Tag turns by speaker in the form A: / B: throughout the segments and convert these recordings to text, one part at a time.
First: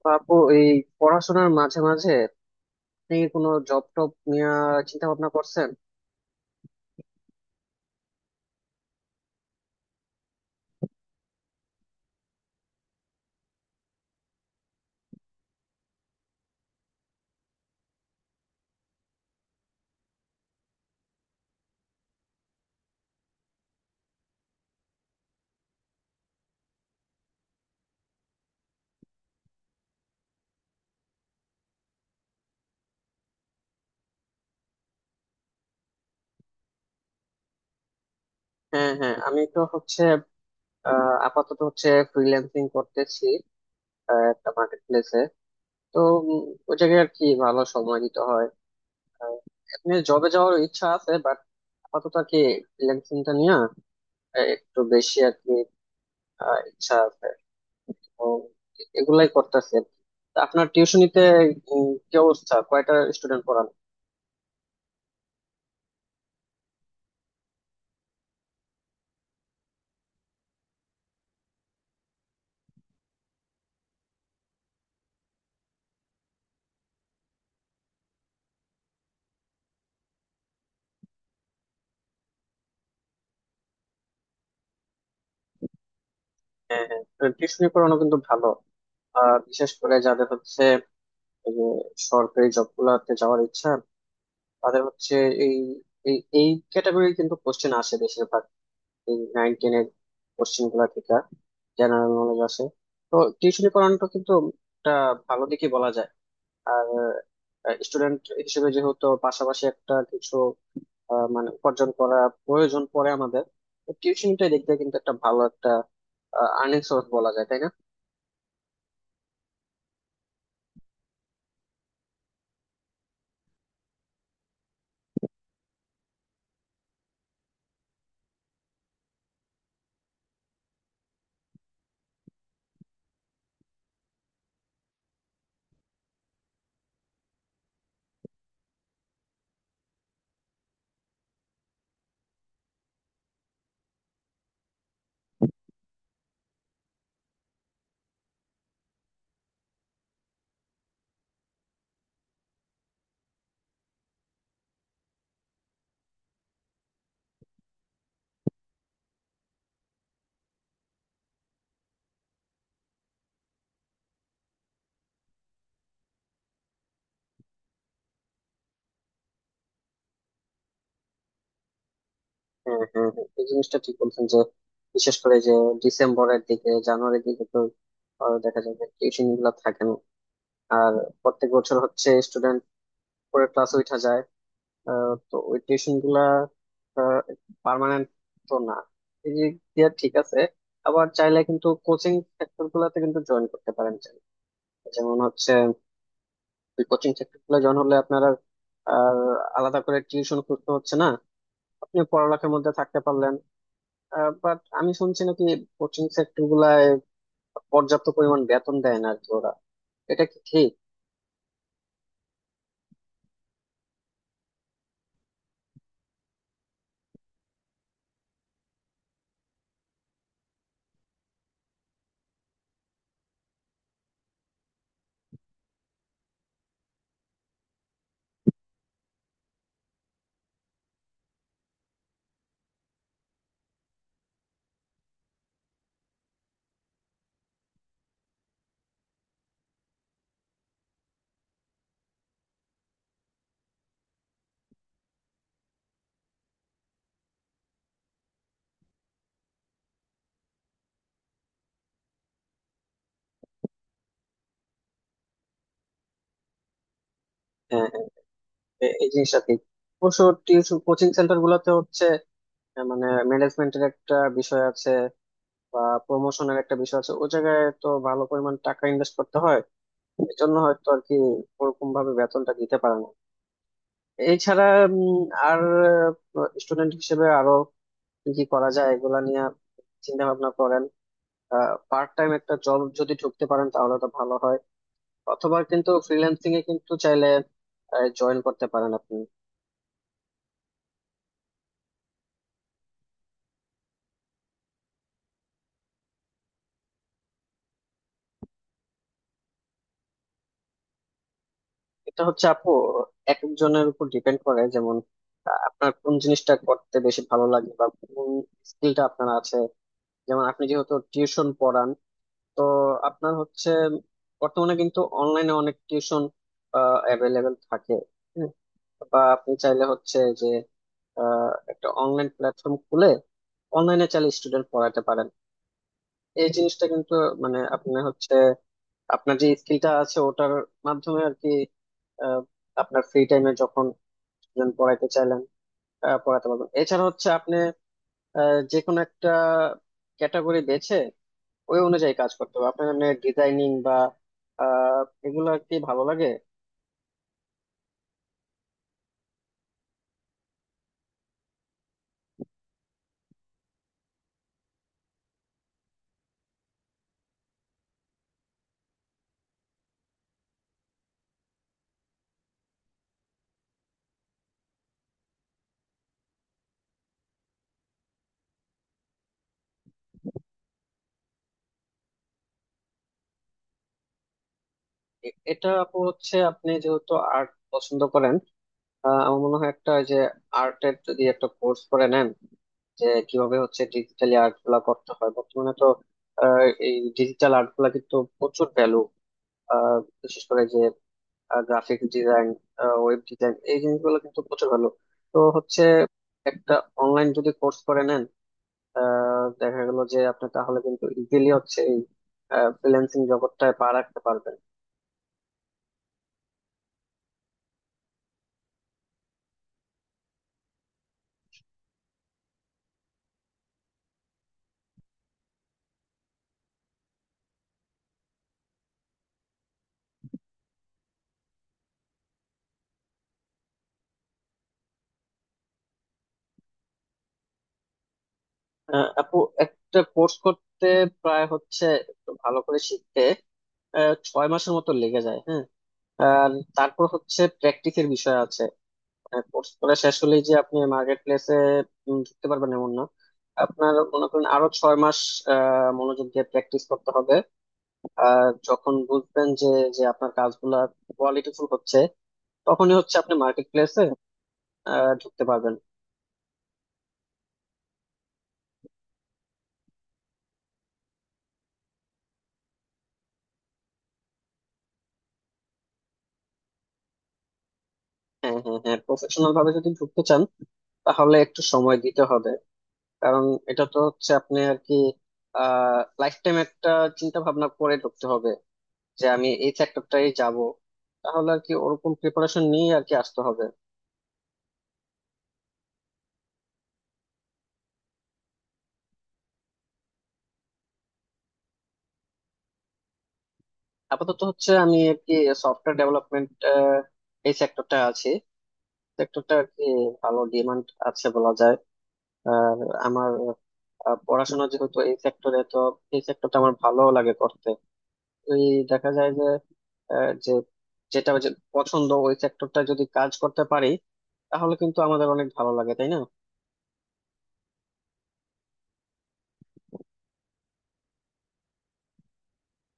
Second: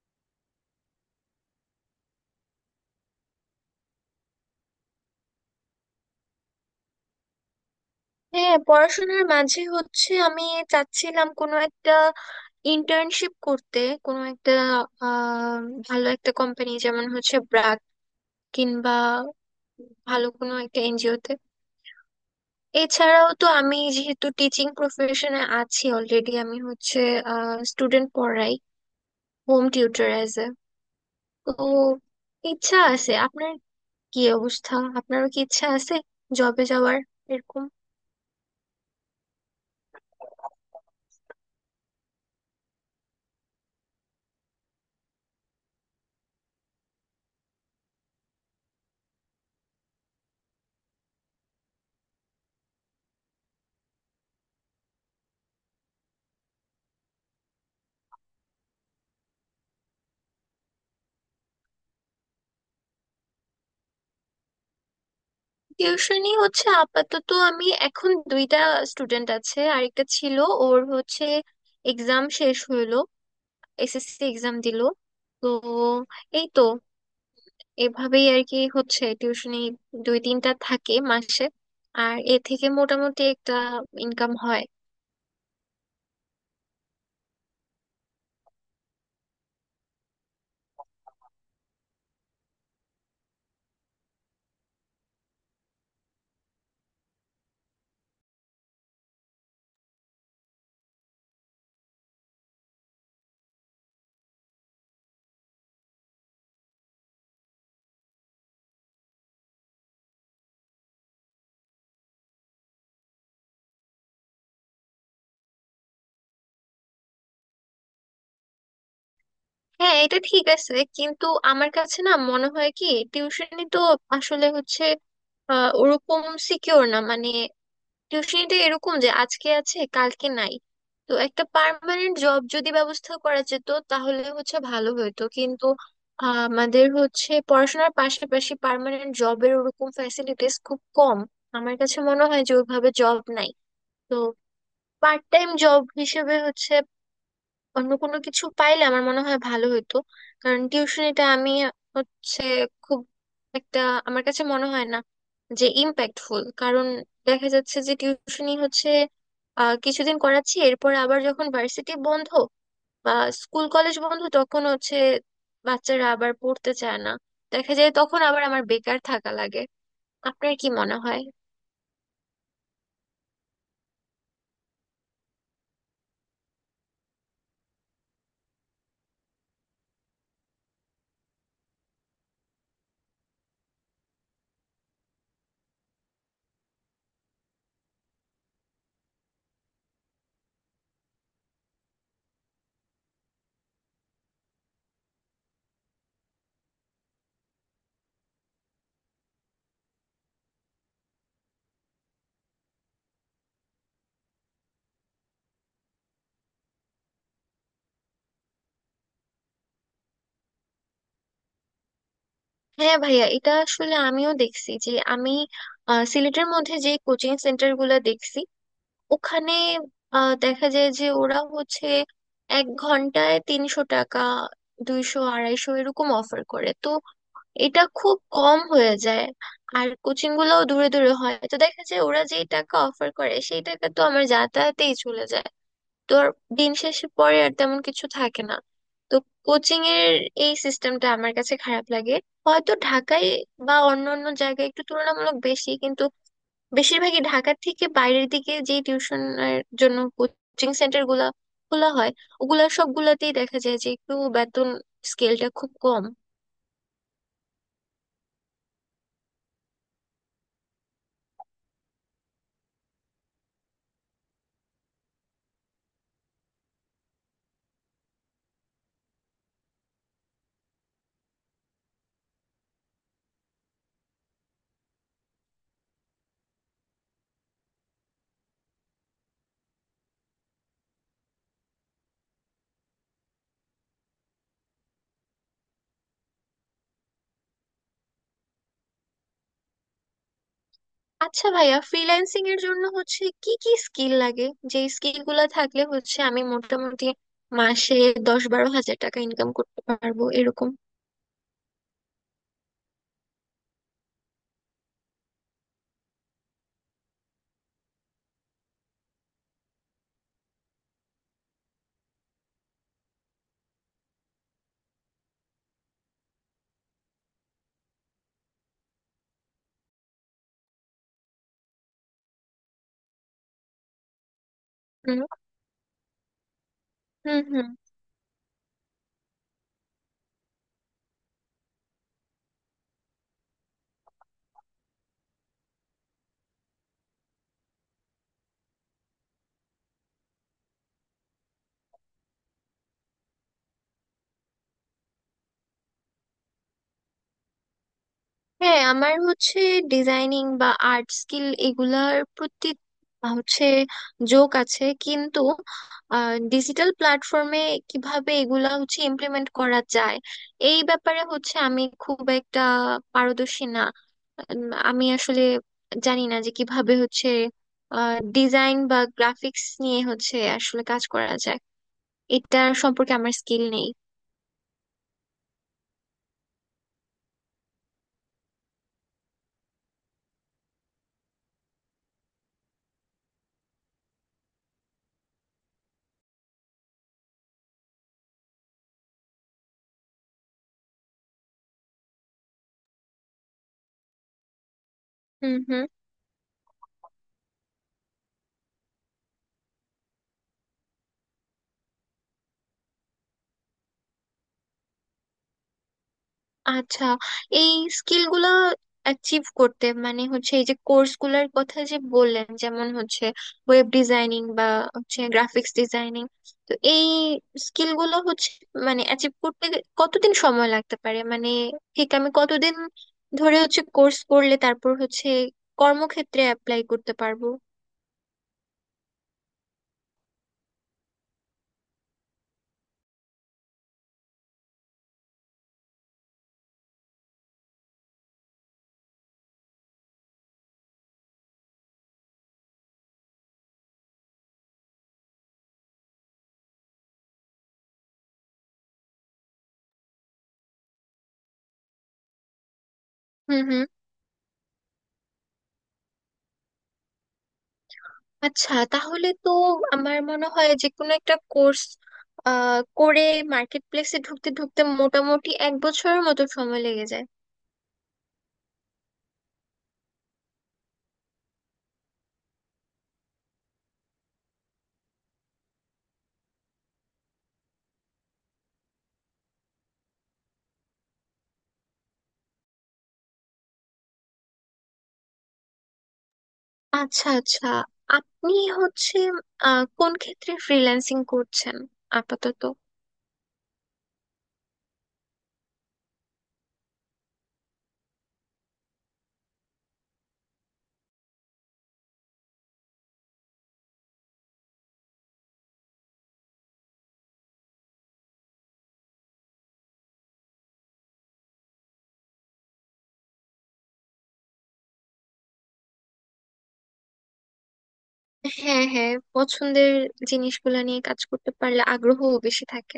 A: তো আপু এই পড়াশোনার মাঝে মাঝে আপনি কোনো জব টব নিয়ে চিন্তা ভাবনা করছেন?
B: হ্যাঁ, পড়াশোনার মাঝে হচ্ছে আমি চাচ্ছিলাম কোনো একটা ইন্টার্নশিপ করতে, কোনো একটা আহ ভালো একটা কোম্পানি, যেমন হচ্ছে ব্র্যাক, কিংবা ভালো কোনো একটা এনজিওতে। এছাড়াও তো আমি যেহেতু টিচিং প্রফেশনে আছি অলরেডি, আমি হচ্ছে স্টুডেন্ট পড়াই, হোম টিউটর অ্যাজ এ। তো ইচ্ছা আছে আপনার? কি অবস্থা? আপনারও কি ইচ্ছা আছে জবে যাওয়ার এরকম?
A: হ্যাঁ হ্যাঁ, আমি তো হচ্ছে আপাতত হচ্ছে ফ্রিল্যান্সিং করতেছি। একটা মার্কেট প্লেসে। তো উম, ওই জায়গায় আর কি ভালো সময় দিতে হয়। আহ, এমনি জবে যাওয়ার ইচ্ছা আছে বাট আপাতত আর কি ফ্রিল্যান্সিংটা নিয়ে একটু বেশি আর কি ইচ্ছা আছে। তো এগুলাই করতেছি আর কি। তা আপনার টিউশনিতে কি অবস্থা? কয়টা স্টুডেন্ট পড়ান?
B: টিউশনি হচ্ছে আপাতত আমি এখন 2টা স্টুডেন্ট আছে, আরেকটা ছিল, ওর হচ্ছে এক্সাম শেষ হইলো, এসএসসি এক্সাম দিলো। তো এই তো এভাবেই আর কি হচ্ছে টিউশনি 2-3টা থাকে মাসে, আর এ থেকে মোটামুটি একটা ইনকাম হয়।
A: হ্যাঁ হ্যাঁ, টিউশনি পড়ানো কিন্তু ভালো। বিশেষ করে যাদের হচ্ছে এই যে সরকারি জব গুলাতে যাওয়ার ইচ্ছা, তাদের হচ্ছে এই এই এই ক্যাটাগরির কিন্তু কোশ্চেন আসে বেশিরভাগ। এই 9-10-এর কোশ্চেন গুলা থেকে জেনারেল নলেজ আসে। তো টিউশনি পড়ানোটা কিন্তু একটা ভালো দিকই বলা যায়। আর স্টুডেন্ট হিসেবে যেহেতু পাশাপাশি একটা কিছু মানে উপার্জন করা প্রয়োজন পড়ে আমাদের, টিউশনটাই দেখতে কিন্তু একটা ভালো একটা আর্নিং সোর্স বলা যায় তাই না?
B: হ্যাঁ, এটা ঠিক আছে, কিন্তু আমার কাছে না মনে হয় কি, টিউশনি তো আসলে হচ্ছে ওরকম সিকিউর না, মানে টিউশনিটা এরকম যে আজকে আছে কালকে নাই। তো একটা পার্মানেন্ট জব যদি ব্যবস্থা করা যেত তাহলে হচ্ছে ভালো হতো, কিন্তু আমাদের হচ্ছে পড়াশোনার পাশাপাশি পার্মানেন্ট জবের ওরকম ফ্যাসিলিটিস খুব কম। আমার কাছে মনে হয় যে ওইভাবে জব নাই। তো পার্ট টাইম জব হিসেবে হচ্ছে অন্য কোনো কিছু পাইলে আমার মনে হয় ভালো হতো। কারণ টিউশনিটা আমি হচ্ছে খুব একটা, আমার কাছে মনে হয় না যে ইম্প্যাক্টফুল, কারণ দেখা যাচ্ছে যে টিউশনি হচ্ছে কিছুদিন করাচ্ছি, এরপর আবার যখন ভার্সিটি বন্ধ বা স্কুল কলেজ বন্ধ, তখন হচ্ছে বাচ্চারা আবার পড়তে চায় না, দেখা যায় তখন আবার আমার বেকার থাকা লাগে। আপনার কি মনে হয়?
A: হ্যাঁ হ্যাঁ হ্যাঁ, এই জিনিসটা ঠিক বলছেন যে বিশেষ করে যে ডিসেম্বরের দিকে জানুয়ারির দিকে তো দেখা যায় যে টিউশন গুলা থাকে না। আর প্রত্যেক বছর হচ্ছে স্টুডেন্ট পরে ক্লাস উঠা যায়। তো ওই টিউশন গুলা পার্মানেন্ট তো না। এই দিক দিয়ে ঠিক আছে। আবার চাইলে কিন্তু কোচিং সেক্টর গুলাতে কিন্তু জয়েন করতে পারেন চাইলে। যেমন হচ্ছে কোচিং সেক্টর গুলো জয়েন হলে আপনারা আর আর আলাদা করে টিউশন করতে হচ্ছে না, আপনি পড়ালেখার মধ্যে থাকতে পারলেন। বাট আমি শুনছি নাকি কোচিং সেক্টর গুলায় পর্যাপ্ত পরিমাণ বেতন দেয় না আর কি ওরা। এটা কি ঠিক?
B: হ্যাঁ ভাইয়া, এটা আসলে আমিও দেখছি যে আমি সিলেটের মধ্যে যে কোচিং সেন্টার গুলা দেখছি ওখানে, দেখা যায় যে ওরা হচ্ছে 1 ঘন্টায় 300 টাকা, 200 250 এরকম অফার করে। তো এটা খুব কম হয়ে যায়, আর কোচিং গুলোও দূরে দূরে হয়, তো দেখা যায় ওরা যেই টাকা অফার করে সেই টাকা তো আমার যাতায়াতেই চলে যায়। তো আর দিন শেষে পরে আর তেমন কিছু থাকে না। তো কোচিং এর এই সিস্টেমটা আমার কাছে খারাপ লাগে। হয়তো ঢাকায় বা অন্য অন্য জায়গায় একটু তুলনামূলক বেশি, কিন্তু বেশিরভাগই ঢাকার থেকে বাইরের দিকে যে টিউশনের জন্য কোচিং সেন্টার গুলা খোলা হয়, ওগুলা সবগুলাতেই দেখা যায় যে একটু বেতন স্কেলটা খুব কম।
A: হ্যাঁ হ্যাঁ, এই জিনিসটা ঠিক। অবশ্য টিউশন কোচিং সেন্টার গুলোতে হচ্ছে মানে ম্যানেজমেন্টের একটা বিষয় আছে বা প্রমোশনের একটা বিষয় আছে। ওই জায়গায় তো ভালো পরিমাণ টাকা ইনভেস্ট করতে হয়। এই জন্য হয়তো আর কি ওরকম ভাবে বেতনটা দিতে পারে না। এছাড়া উম, আর স্টুডেন্ট হিসেবে আরো কি কি করা যায় এগুলা নিয়ে চিন্তা ভাবনা করেন। পার্ট টাইম একটা জব যদি ঢুকতে পারেন তাহলে তো ভালো হয়, অথবা কিন্তু ফ্রিল্যান্সিং এ কিন্তু চাইলে জয়েন করতে পারেন আপনি।
B: আচ্ছা ভাইয়া, ফ্রিল্যান্সিং এর জন্য হচ্ছে কি কি স্কিল লাগে, যে স্কিল গুলা থাকলে হচ্ছে আমি মোটামুটি মাসে 10-12 হাজার টাকা ইনকাম করতে পারবো এরকম?
A: এটা হচ্ছে আপু এক একজনের উপর ডিপেন্ড করে। যেমন আপনার কোন জিনিসটা করতে বেশি ভালো লাগে বা কোন স্কিলটা আপনার আছে। যেমন আপনি যেহেতু টিউশন পড়ান, তো আপনার হচ্ছে বর্তমানে কিন্তু অনলাইনে অনেক টিউশন অ্যাভেলেবেল থাকে। হুম। বা আপনি চাইলে হচ্ছে যে একটা অনলাইন প্ল্যাটফর্ম খুলে অনলাইনে চাইলে স্টুডেন্ট পড়াতে,
B: হুম,
A: এই জিনিসটা কিন্তু
B: হুম,
A: মানে
B: হুম।
A: আপনি হচ্ছে আপনার যে স্কিলটা আছে ওটার মাধ্যমে আর কি আহ, আপনার ফ্রি টাইমে যখন student পড়াইতে চাইলেন, পড়াতে পারবেন। এছাড়া হচ্ছে আপনি যে কোনো একটা ক্যাটাগরি বেছে ওই অনুযায়ী কাজ করতে হবে আপনার, মানে ডিজাইনিং বা আহ, এগুলো আর কি ভালো লাগে।
B: হ্যাঁ, আমার হচ্ছে ডিজাইনিং বা আর্ট স্কিল এগুলার প্রতি হচ্ছে ঝোঁক আছে, কিন্তু ডিজিটাল প্ল্যাটফর্মে কিভাবে এগুলা হচ্ছে ইমপ্লিমেন্ট করা যায় এই ব্যাপারে হচ্ছে আমি খুব একটা পারদর্শী না। আমি আসলে জানি না যে কিভাবে হচ্ছে ডিজাইন বা গ্রাফিক্স নিয়ে হচ্ছে আসলে কাজ করা যায়, এটার সম্পর্কে আমার স্কিল নেই।
A: এটা আপু হচ্ছে আপনি যেহেতু আর্ট পছন্দ করেন, আমার মনে হয় একটা ওই যে আর্টের যদি একটা কোর্স করে নেন, যে কিভাবে হচ্ছে ডিজিটালি আর্ট গুলা করতে হয় বর্তমানে তো। আহ, এই ডিজিটাল আর্ট গুলা কিন্তু প্রচুর ভ্যালু। বিশেষ করে যে গ্রাফিক ডিজাইন, ওয়েব ডিজাইন, এই জিনিসগুলো কিন্তু প্রচুর ভ্যালু। তো
B: হুম,
A: হচ্ছে
B: হুম।
A: একটা অনলাইন যদি কোর্স করে নেন দেখা গেল যে আপনি তাহলে কিন্তু ইজিলি হচ্ছে এই ফ্রিল্যান্সিং জগৎটায় পা রাখতে পারবেন।
B: আচ্ছা, এই স্কিল গুলা অ্যাচিভ করতে, মানে হচ্ছে এই যে কোর্স গুলার কথা যে বললেন, যেমন হচ্ছে ওয়েব ডিজাইনিং বা হচ্ছে গ্রাফিক্স ডিজাইনিং, তো এই স্কিল গুলো হচ্ছে মানে অ্যাচিভ করতে কতদিন সময় লাগতে পারে? মানে ঠিক আমি কতদিন ধরে হচ্ছে কোর্স করলে তারপর হচ্ছে কর্মক্ষেত্রে অ্যাপ্লাই করতে পারবো?
A: আপু একটা কোর্স করতে প্রায় হচ্ছে একটু ভালো করে শিখতে 6 মাসের মতো লেগে যায়, হ্যাঁ। আর তারপর হচ্ছে প্র্যাকটিসের বিষয় আছে। কোর্স করা শেষ হলেই যে আপনি মার্কেট প্লেসে ঢুকতে পারবেন এমন না। আপনার মনে করেন আরো 6 মাস মনোযোগ দিয়ে প্র্যাকটিস করতে হবে। আর যখন বুঝবেন যে যে আপনার কাজগুলা কোয়ালিটিফুল হচ্ছে, তখনই হচ্ছে আপনি
B: হুম,
A: মার্কেট
B: হুম।
A: প্লেসে ঢুকতে পারবেন।
B: আচ্ছা, তাহলে তো আমার মনে হয় যে কোনো একটা কোর্স করে মার্কেট প্লেসে ঢুকতে ঢুকতে মোটামুটি 1 বছরের মতো সময় লেগে যায়।
A: হ্যাঁ হ্যাঁ হ্যাঁ, প্রফেশনাল ভাবে যদি ঢুকতে চান তাহলে একটু সময় দিতে হবে। কারণ এটা তো হচ্ছে আপনি আর কি আহ লাইফ টাইম একটা চিন্তা ভাবনা করে ঢুকতে হবে যে আমি এই সেক্টরটাই যাব। তাহলে আর কি ওরকম প্রিপারেশন নিয়ে আর কি আসতে হবে।
B: আচ্ছা, আচ্ছা। আপনি হচ্ছে কোন ক্ষেত্রে ফ্রিল্যান্সিং করছেন আপাতত?
A: আপাতত হচ্ছে আমি আর কি সফটওয়্যার ডেভেলপমেন্ট এই সেক্টরটা আছি। সেক্টরটা আর কি ভালো ডিমান্ড আছে বলা যায়। আর আমার পড়াশোনা যেহেতু এই সেক্টরে, তো এই সেক্টরটা আমার ভালো লাগে করতে। ওই দেখা যায় যে আহ, যে যেটা পছন্দ ওই সেক্টরটা যদি কাজ করতে পারি তাহলে কিন্তু আমাদের অনেক ভালো লাগে তাই না?
B: হ্যাঁ, হ্যাঁ, পছন্দের জিনিসগুলা নিয়ে কাজ করতে পারলে আগ্রহও বেশি থাকে।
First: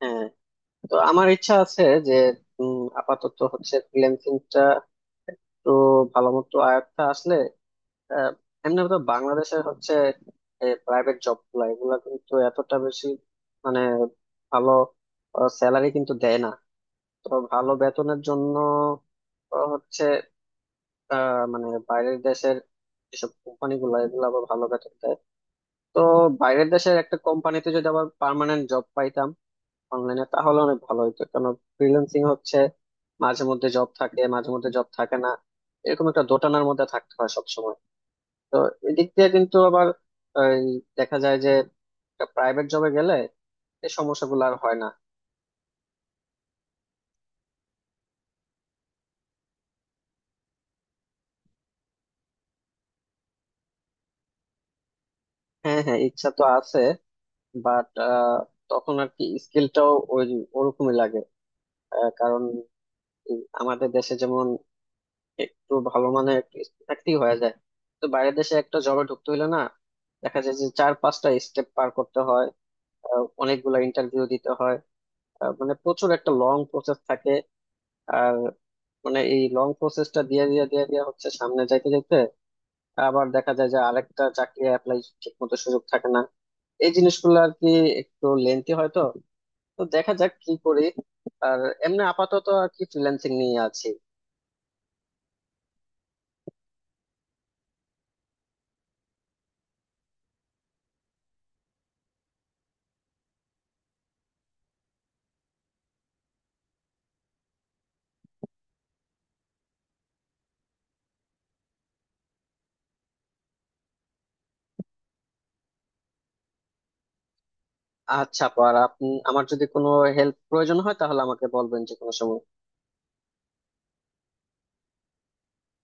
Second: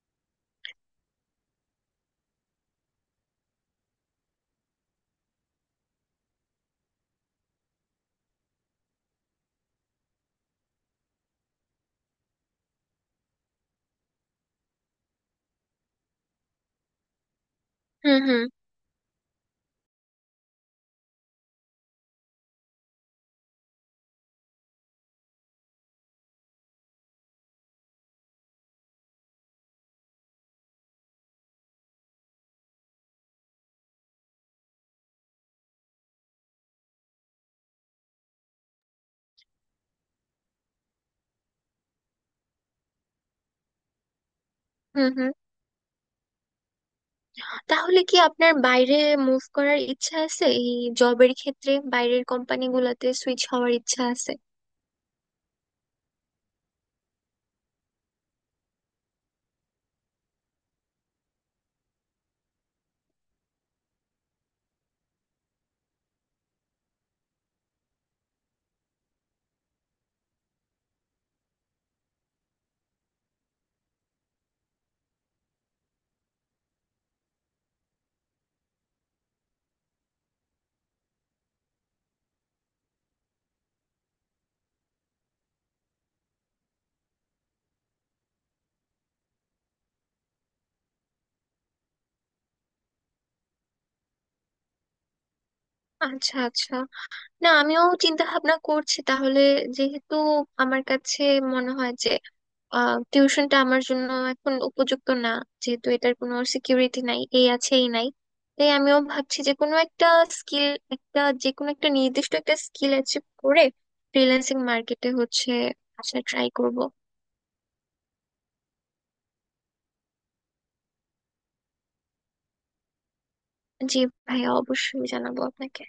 A: হ্যাঁ। তো আমার ইচ্ছা আছে যে আপাতত হচ্ছে ফ্রিল্যান্সিংটা একটু ভালো মতো আয়ত্তে আসলে আহ, এমনি তো বাংলাদেশের হচ্ছে প্রাইভেট জব গুলা এগুলা কিন্তু এতটা বেশি মানে ভালো স্যালারি কিন্তু দেয় না। তো ভালো বেতনের
B: হুম, হুম।
A: জন্য আহ, হচ্ছে মানে বাইরের দেশের যেসব কোম্পানি গুলা এগুলো আবার ভালো বেতন দেয়। তো বাইরের দেশের একটা কোম্পানিতে যদি আবার পার্মানেন্ট জব পাইতাম অনলাইনে তাহলে অনেক ভালো হতো। কেন? ফ্রিল্যান্সিং হচ্ছে মাঝে মধ্যে জব থাকে মাঝে মধ্যে জব থাকে না, এরকম একটা দোটানার মধ্যে থাকতে হয় সবসময়। তো এদিক দিয়ে কিন্তু আবার এই দেখা যায় যে প্রাইভেট জবে গেলে এই সমস্যাগুলো আর হয় না।
B: হুম, হুম। তাহলে কি আপনার বাইরে মুভ করার ইচ্ছা আছে? এই জবের ক্ষেত্রে বাইরের কোম্পানিগুলোতে সুইচ হওয়ার ইচ্ছা আছে?
A: হ্যাঁ হ্যাঁ, ইচ্ছা তো আছে বাট তখন আর কি স্কিলটাও ওই ওরকমই লাগে। কারণ এই আমাদের দেশে যেমন একটু ভালো মানের একটু skill থাকতেই হয়ে যায়। তো বাইরের দেশে একটা জবে ঢুকতে হইলে না দেখা যায় যে 4-5টা স্টেপ পার করতে হয়। অনেকগুলা ইন্টারভিউ দিতে হয়। মানে প্রচুর একটা লং প্রসেস থাকে। আর মানে এই লং প্রসেসটা দিয়ে দিয়ে হচ্ছে সামনে যাইতে যাইতে আবার দেখা যায় যে আরেকটা চাকরি অ্যাপ্লাই ঠিক মতো সুযোগ থাকে না। এই জিনিসগুলো আর কি একটু লেন্থি হয় তো। তো দেখা যাক কি করি। আর এমনি আপাতত আর কি ফ্রিল্যান্সিং নিয়ে আছি।
B: আচ্ছা, আচ্ছা। না, আমিও চিন্তা ভাবনা করছি তাহলে, যেহেতু আমার কাছে মনে হয় যে টিউশনটা আমার জন্য এখন উপযুক্ত না, যেহেতু এটার কোনো সিকিউরিটি নাই, এই আছে এই নাই, তাই আমিও ভাবছি যে কোনো একটা স্কিল, একটা যে কোনো একটা নির্দিষ্ট একটা স্কিল অ্যাচিভ করে ফ্রিল্যান্সিং মার্কেটে হচ্ছে, আচ্ছা ট্রাই করব।
A: আচ্ছা পর আপনি আমার যদি কোনো হেল্প প্রয়োজন হয় তাহলে আমাকে বলবেন যে কোনো সময়।
B: জি ভাইয়া, অবশ্যই জানাবো আপনাকে।